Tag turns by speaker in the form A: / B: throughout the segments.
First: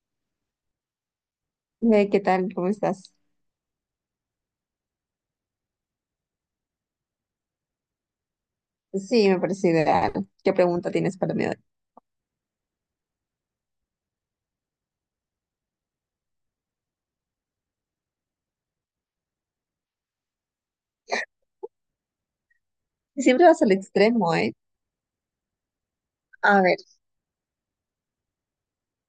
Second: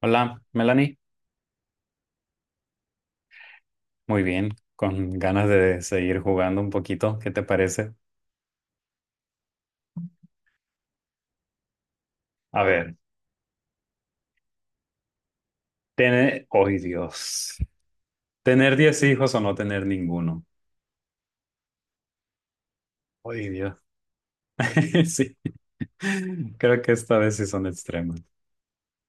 A: Hola, Melanie.
B: Hey, ¿qué tal? ¿Cómo estás?
A: Muy bien, con ganas de seguir jugando un poquito. ¿Qué te parece?
B: Sí, me parece ideal. ¿Qué pregunta tienes para mí hoy?
A: A ver, ¡Ay, Dios! ¿Tener 10 hijos o no tener ninguno?
B: Siempre
A: ¡Ay,
B: vas al
A: Dios!
B: extremo, ¿eh?
A: Sí,
B: A ver,
A: creo que esta vez sí son extremas.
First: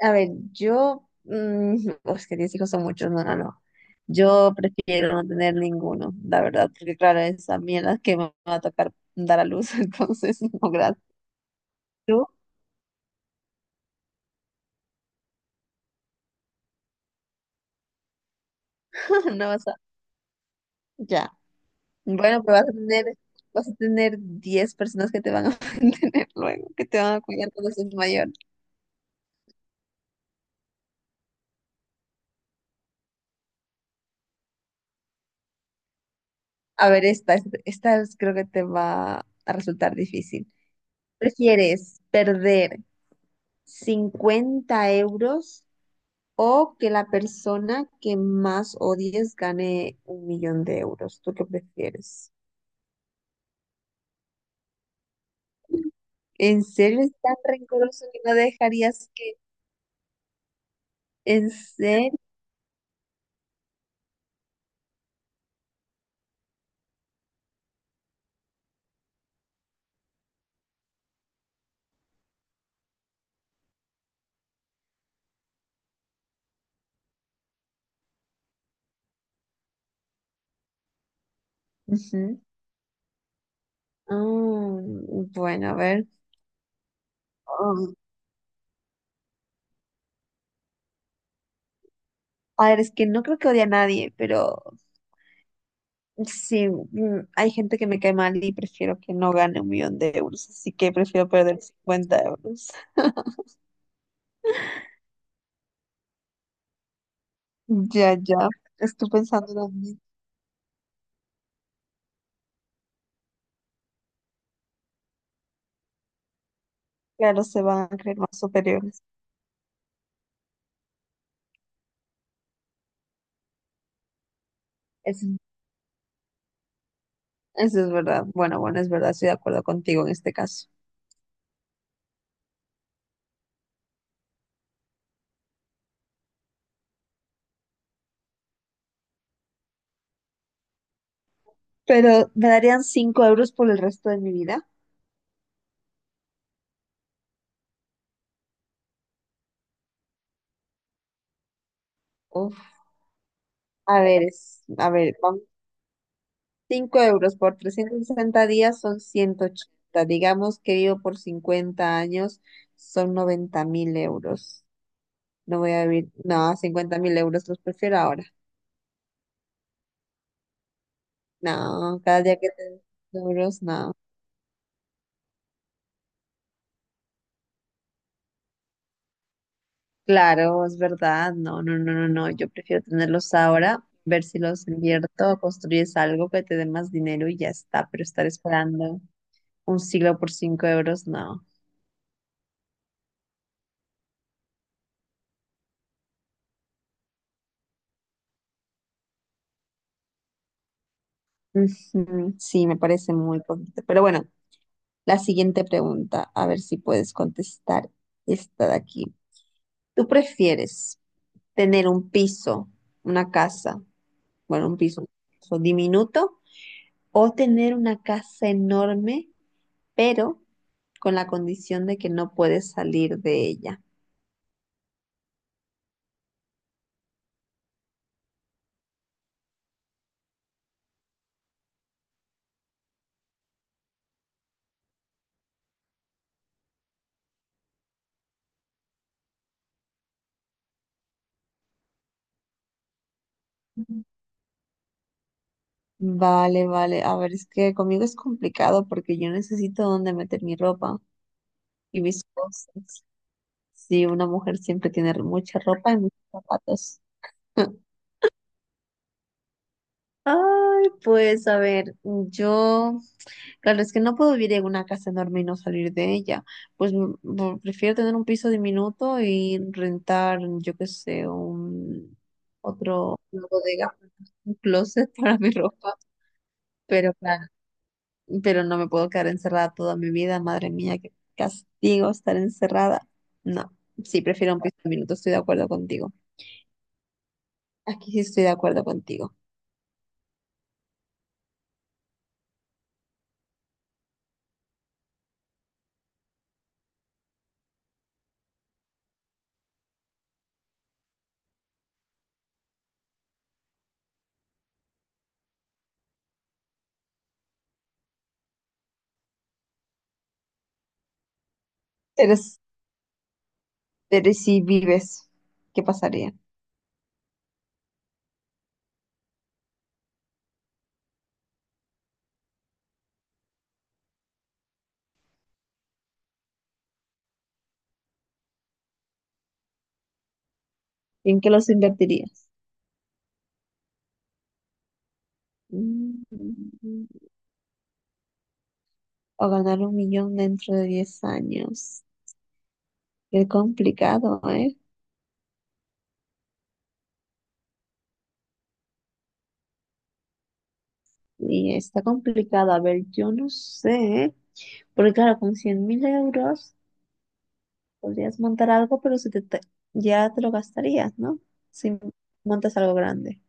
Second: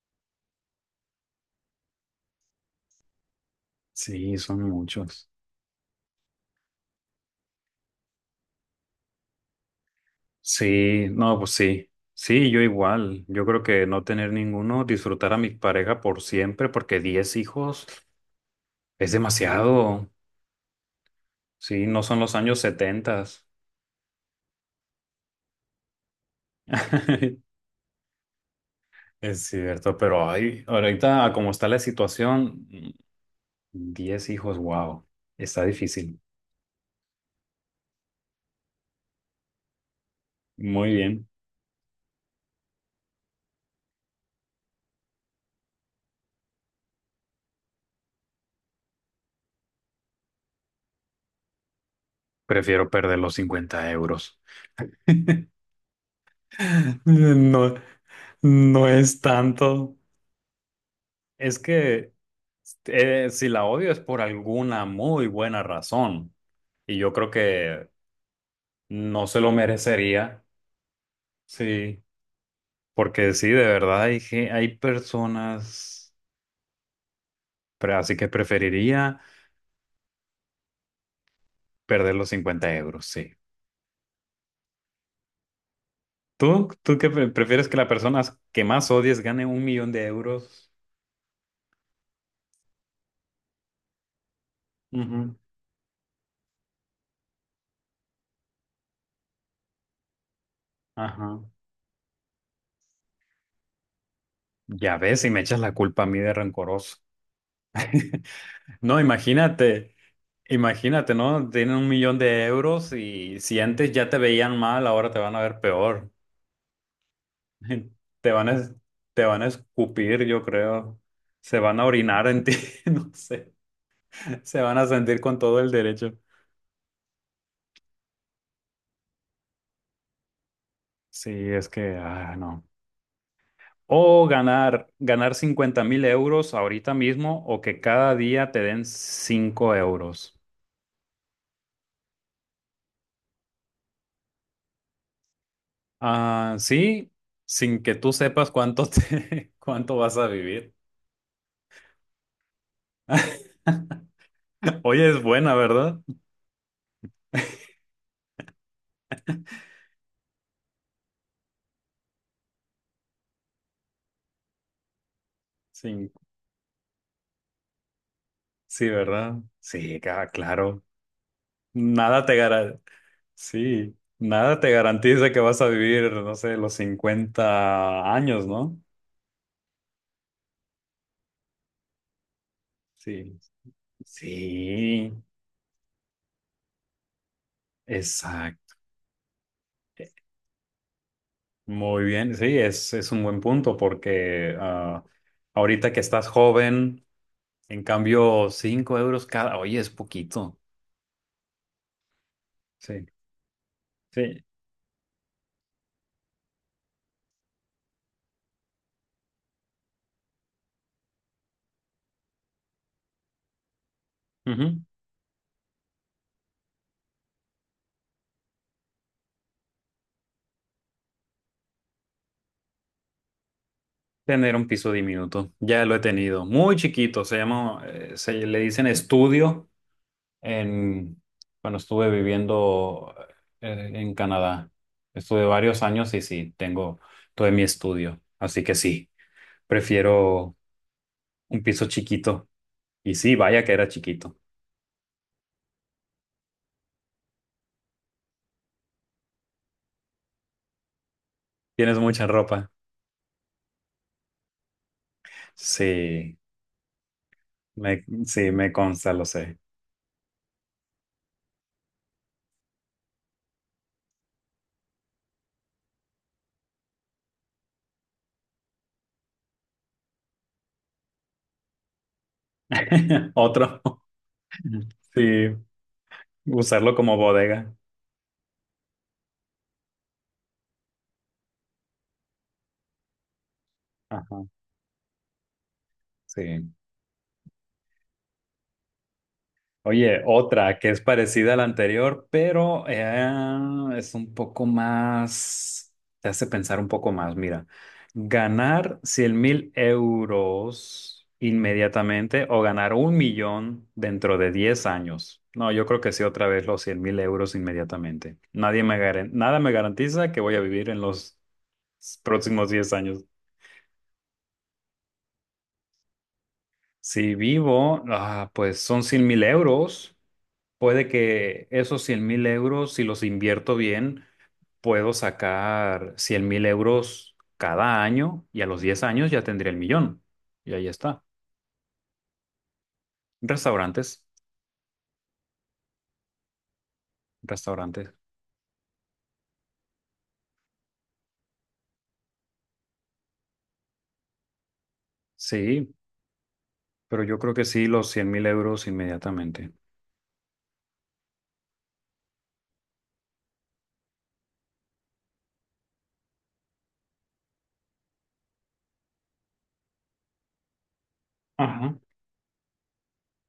B: a ver, oh, es que 10 hijos son muchos, no, no, no.
A: Sí,
B: Yo
A: son
B: prefiero no
A: muchos.
B: tener ninguno, la verdad, porque claro, es a mí la que me va a tocar dar a luz, entonces no, gracias.
A: Sí, no, pues sí.
B: ¿Tú?
A: Sí, yo igual. Yo creo que no tener ninguno, disfrutar a mi pareja por siempre, porque 10 hijos es
B: No vas a...
A: demasiado.
B: Ya.
A: Sí, no son los
B: Bueno,
A: años
B: pero vas a tener,
A: 70.
B: vas a tener 10 personas que te van a mantener luego, que te van a cuidar cuando seas mayor.
A: Es cierto, pero ahí ahorita, como está la situación, 10 hijos, wow, está difícil.
B: A ver, creo que te va a resultar difícil.
A: Muy bien.
B: ¿Prefieres perder 50 € o que la persona que más odies gane 1 millón de euros? ¿Tú qué prefieres?
A: Prefiero perder los 50 euros.
B: ¿En serio es tan
A: No,
B: rencoroso que no
A: no
B: dejarías
A: es
B: que...
A: tanto.
B: ¿En
A: Es que
B: serio?
A: si la odio es por alguna muy buena razón. Y yo creo que no se lo merecería. Sí, porque sí, de verdad hay, hay personas, pero así que preferiría perder los
B: Ujú.
A: 50 euros, sí.
B: Ah, bueno, a ver.
A: ¿Tú qué prefieres que la
B: Ah,
A: persona que más odies gane 1 millón de euros?
B: a ver, es que no creo que odie a nadie, pero
A: Ujú.
B: sí, hay gente que me cae mal y prefiero que no gane 1 millón de euros, así que prefiero
A: Ajá.
B: perder cincuenta euros.
A: Ya ves, y me echas la culpa a mí de rencoroso.
B: Ya, ya,
A: No,
B: estoy pensando lo mismo.
A: imagínate, ¿no? Tienen 1 millón de euros y si antes ya te veían mal, ahora te van a ver peor.
B: Claro, se van a creer
A: Te
B: más
A: van a,
B: superiores.
A: te van a escupir, yo creo. Se van a orinar en ti, no sé. Se van a sentir con
B: Eso,
A: todo el derecho.
B: eso es verdad. Bueno, bueno, es verdad, estoy de acuerdo contigo en este caso.
A: Sí, es que, no. O ganar 50 mil euros ahorita mismo o que cada día te den 5 euros.
B: Pero me darían 5 € por el resto de mi vida.
A: Ah, sí, sin que tú sepas cuánto vas a vivir.
B: Uf, a ver, a
A: Oye,
B: ver,
A: es
B: vamos.
A: buena, ¿verdad?
B: 5 € por 360 días son 180. Digamos que vivo por 50 años, son 90 mil euros. No voy a vivir,
A: Sí,
B: no, 50.000 € los prefiero ahora.
A: sí, ¿verdad? Sí, claro.
B: No, cada
A: Nada te
B: día que
A: gara-
B: tengo euros, no.
A: sí, nada te garantiza que vas a vivir, no sé, los 50 años, ¿no?
B: Claro, es verdad, no, no, no, no, no, yo prefiero tenerlos
A: Sí,
B: ahora, ver si los
A: sí,
B: invierto o construyes algo que te dé más dinero y ya está, pero estar
A: exacto.
B: esperando un siglo por cinco euros, no.
A: Muy bien, sí, es un buen punto porque ahorita que estás joven, en cambio, 5 euros cada, oye, es poquito.
B: Ujú, sí, me
A: Sí,
B: parece muy poquito. Pero bueno,
A: sí.
B: la siguiente pregunta, a ver si puedes contestar esta de aquí. ¿Tú prefieres tener un piso, una casa? Bueno, un
A: Ujú.
B: piso diminuto, o tener una casa enorme, pero con la condición de que no puedes salir de ella.
A: Tener un piso diminuto, ya lo he tenido, muy chiquito, se llama, se le dicen estudio en, cuando estuve viviendo en Canadá. Estuve varios años y sí, tengo todo mi estudio, así que sí, prefiero un piso chiquito. Y sí, vaya que era chiquito.
B: Vale, vale. A ver, es que conmigo es complicado porque yo necesito dónde meter mi ropa
A: Tienes
B: y mis
A: mucha ropa.
B: cosas. Sí, una mujer siempre tiene mucha ropa y muchos
A: Sí,
B: zapatos.
A: sí, me consta, lo sé.
B: Ay, pues a ver, yo... Claro, es que no puedo vivir en una casa enorme y no salir de ella. Pues prefiero tener un piso diminuto y rentar, yo qué sé, un otro, una
A: Otro.
B: bodega, un closet para
A: Sí,
B: mi ropa.
A: usarlo
B: Pero
A: como
B: claro,
A: bodega.
B: pero no me puedo quedar encerrada toda mi vida, madre mía, qué castigo estar encerrada. No, sí,
A: Ajá,
B: prefiero un piso diminuto, estoy de acuerdo contigo.
A: sí.
B: Aquí sí estoy de acuerdo contigo.
A: Oye, otra que es parecida a la anterior, pero es un poco más, te hace pensar un poco más. Mira, ganar 100 mil euros inmediatamente o ganar 1 millón dentro de 10 años. No, yo creo que sí, otra vez los 100 mil euros inmediatamente. Nadie me garan- nada me garantiza que voy a vivir en los
B: Eres,
A: próximos 10 años.
B: eres si vives, ¿qué pasaría?
A: Si vivo, ah, pues son 100 mil euros. Puede que esos 100 mil euros, si los invierto bien, puedo sacar 100 mil euros cada año y a los 10 años ya tendría el millón. Y ahí está.
B: ¿En qué los invertirías?
A: Restaurantes,
B: Mm.
A: restaurantes.
B: O ganar 1 millón dentro de 10 años. Qué complicado, ¿eh?
A: Sí, pero yo creo que sí, los 100 mil euros inmediatamente.
B: Y está complicado. A ver, yo no sé, porque claro, con 100.000 € podrías montar algo, pero se te, ya te lo gastarías, ¿no? Si
A: Ajá.
B: montas algo grande,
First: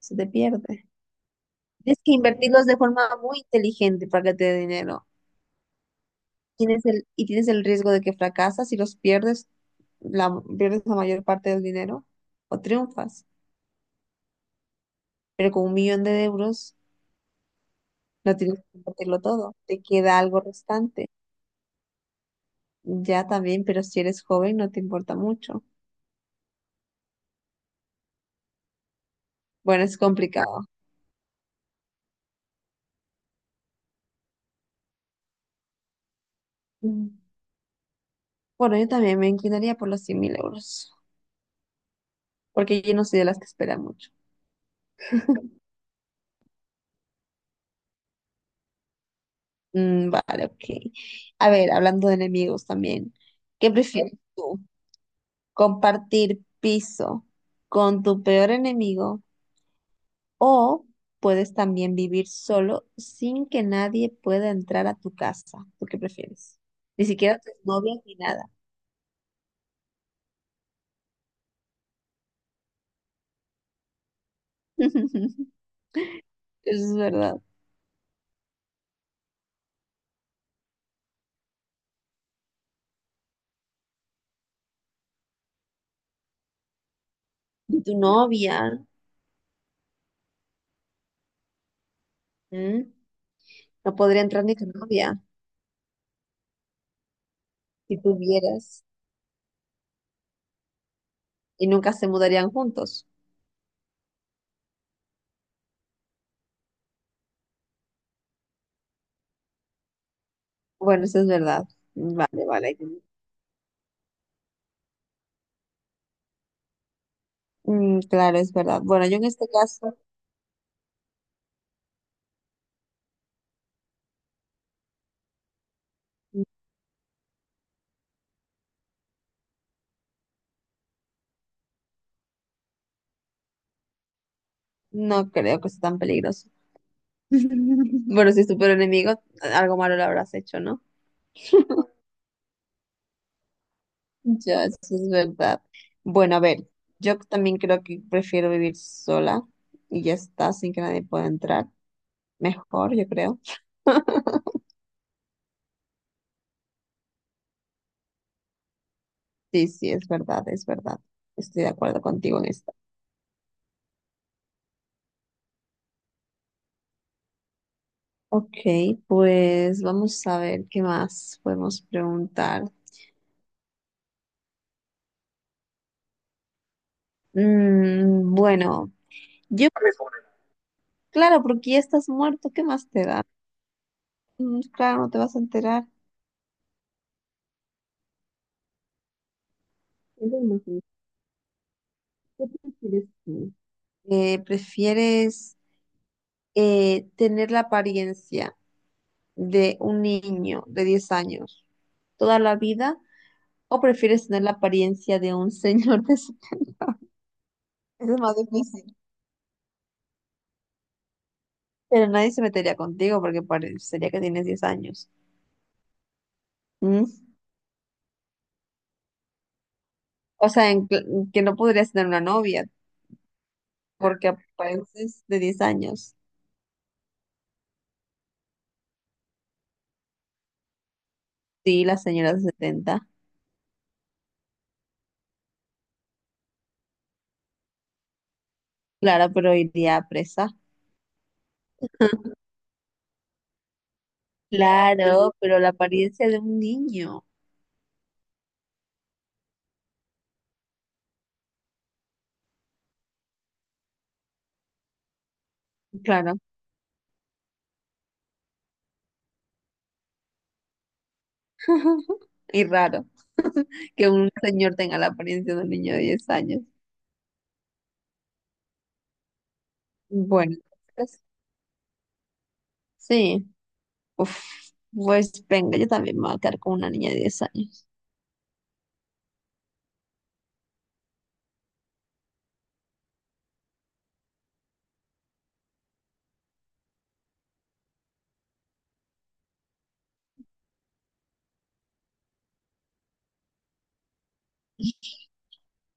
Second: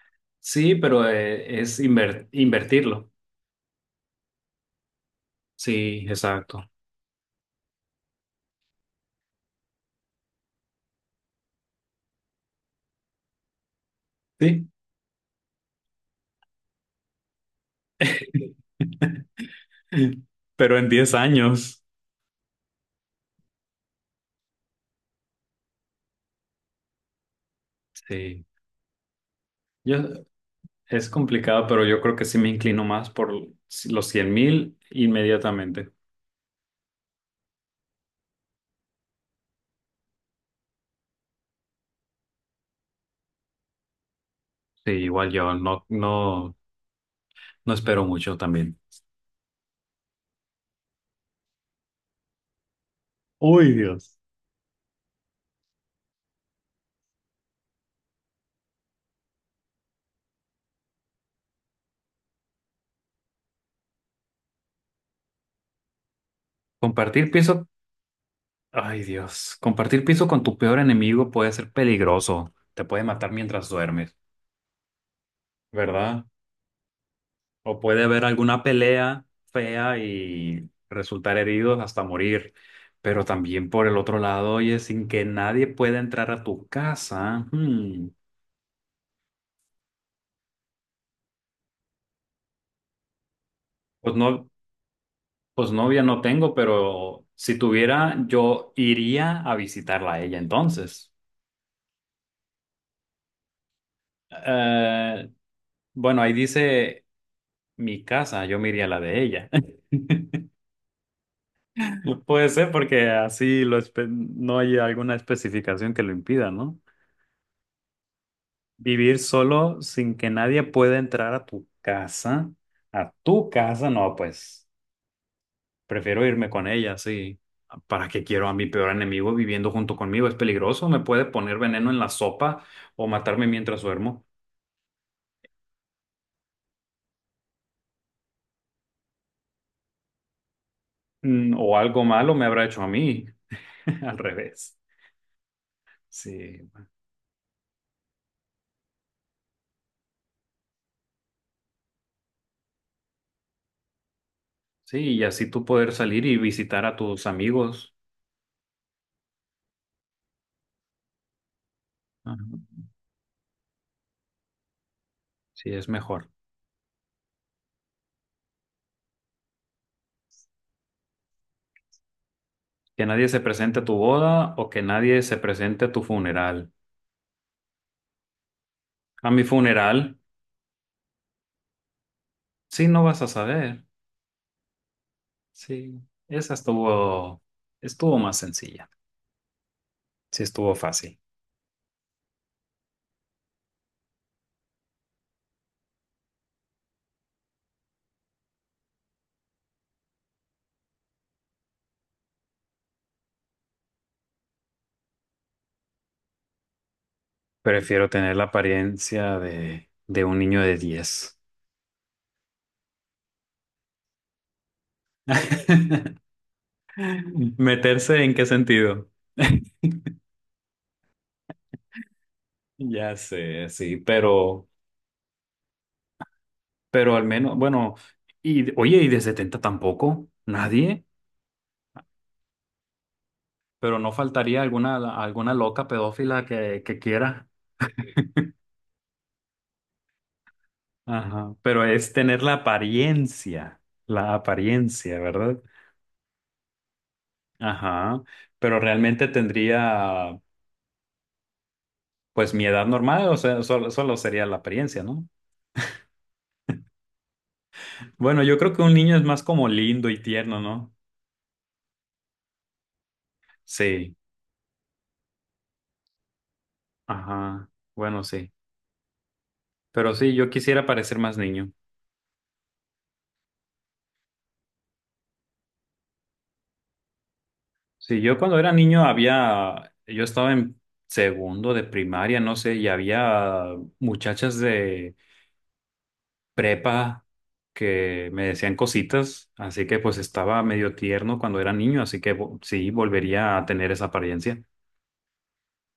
B: se te
A: Sí,
B: pierde.
A: pero
B: Tienes que invertirlos de forma
A: invertirlo.
B: muy inteligente para que te dé dinero.
A: Sí, exacto.
B: Tienes el, y tienes el riesgo de que fracasas y los pierdes, pierdes la mayor parte del dinero o triunfas.
A: Sí.
B: Pero con 1 millón de euros, no tienes que compartirlo todo, te queda algo
A: Pero en
B: restante.
A: 10 años.
B: Ya también, pero si eres joven no te importa mucho.
A: Sí.
B: Bueno,
A: Yo,
B: es complicado.
A: Es complicado, pero yo creo que sí me inclino más por los 100 mil inmediatamente.
B: Mm. Bueno, yo también me inclinaría por los 100 mil euros, porque yo no soy de las que espera mucho.
A: Sí, igual yo no, no espero mucho también.
B: Vale, ok. A ver, hablando de enemigos también, ¿qué
A: Uy,
B: prefieres
A: Dios.
B: tú? ¿Compartir piso con tu peor enemigo o puedes también vivir solo sin que nadie pueda entrar a tu casa? ¿Tú qué prefieres? Ni
A: Compartir
B: siquiera tus
A: piso,
B: novias ni nada.
A: ay Dios, compartir piso con tu peor enemigo puede ser peligroso. Te puede matar mientras duermes,
B: Eso
A: ¿verdad?
B: es verdad.
A: O puede haber alguna pelea fea y resultar heridos hasta morir. Pero también por el otro lado, oye, sin que nadie pueda entrar a tu casa,
B: Y tu
A: hmm,
B: novia, ¿m? No
A: pues
B: podría entrar
A: no.
B: ni tu novia
A: Pues novia no tengo, pero si
B: si
A: tuviera, yo
B: tuvieras
A: iría a visitarla a ella entonces.
B: y nunca se mudarían juntos.
A: Eh, bueno, ahí dice mi casa, yo me iría a la de ella.
B: Bueno, eso es verdad. Vale,
A: Puede ser
B: vale.
A: porque así no hay alguna especificación que lo impida, ¿no?
B: Claro, es verdad. Bueno, yo
A: Vivir
B: en este
A: solo
B: caso
A: sin que nadie pueda entrar a tu casa, no, pues. Prefiero irme con ella, sí. ¿Para qué quiero a mi peor enemigo viviendo junto conmigo? Es peligroso, me puede poner veneno en la sopa o matarme mientras duermo.
B: no creo que sea tan peligroso. Bueno, si es tu peor enemigo, algo malo le habrás hecho, ¿no?
A: Mm, o algo malo me habrá hecho a mí. Al
B: Ya,
A: revés.
B: eso es verdad. Bueno, a
A: Sí.
B: ver, yo también creo que prefiero vivir sola y ya está, sin que nadie pueda entrar. Mejor, yo creo.
A: Sí, y así tú poder salir y visitar a tus amigos.
B: Sí, sí, es verdad, es verdad. Estoy de acuerdo contigo en
A: Ajá.
B: esto.
A: Sí, es mejor.
B: Ok, pues vamos a ver qué más podemos preguntar.
A: Que nadie se presente a tu boda o que nadie se presente a tu funeral.
B: Bueno,
A: A mi
B: yo,
A: funeral,
B: claro, porque ya estás muerto, ¿qué
A: sí,
B: más
A: no
B: te
A: vas
B: da?
A: a saber.
B: Claro, no te vas a enterar.
A: Sí, esa estuvo, estuvo más sencilla.
B: Es lo
A: Sí,
B: más
A: estuvo
B: triste.
A: fácil.
B: ¿Qué prefieres tú? ¿Prefieres tener la apariencia de un niño de 10 años toda la vida o prefieres tener la apariencia de un señor de...
A: Prefiero
B: Eso es
A: tener
B: más
A: la
B: difícil.
A: apariencia de un niño de 10.
B: Pero nadie se metería contigo porque parecería que tienes 10 años. Mm,
A: ¿Meterse en qué sentido?
B: O sea, que no podrías tener una novia
A: Ya sé,
B: porque apareces de 10 años.
A: pero al menos, bueno, y oye, y de 70 tampoco, nadie,
B: Sí, la señora de 70.
A: pero no faltaría alguna loca pedófila que quiera.
B: Claro, pero iría a presa.
A: Ajá, pero es tener la la apariencia,
B: Claro,
A: ¿verdad?
B: pero la apariencia de un niño.
A: Ajá, pero realmente tendría, pues, mi edad normal, o sea, solo sería la apariencia, ¿no?
B: Claro.
A: Bueno, yo creo que un niño es más como lindo y tierno, ¿no?
B: Y raro que
A: Sí,
B: un señor tenga la apariencia de un niño de 10 años.
A: ajá, bueno, sí. Pero sí, yo
B: Bueno,
A: quisiera parecer
B: pues,
A: más niño.
B: sí. Uf, pues venga, yo también me voy a quedar con una niña de 10 años.
A: Sí, yo cuando era niño había, yo estaba en segundo de primaria, no sé, y había muchachas de prepa que me decían cositas, así que pues estaba medio tierno cuando era niño, así que sí, volvería a tener esa apariencia.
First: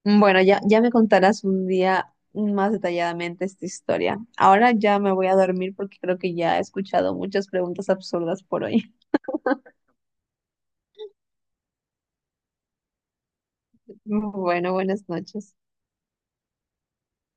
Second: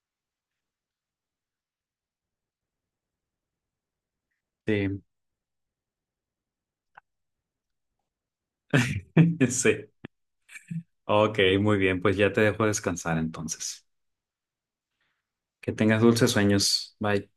B: Bueno, ya, ya me contarás un día más detalladamente esta historia. Ahora ya
A: Sí,
B: me voy a dormir porque creo que ya he escuchado muchas preguntas absurdas por hoy.
A: sí. Ok, muy bien, pues ya te dejo descansar entonces.
B: Bueno, buenas noches.
A: Que tengas dulces sueños. Bye.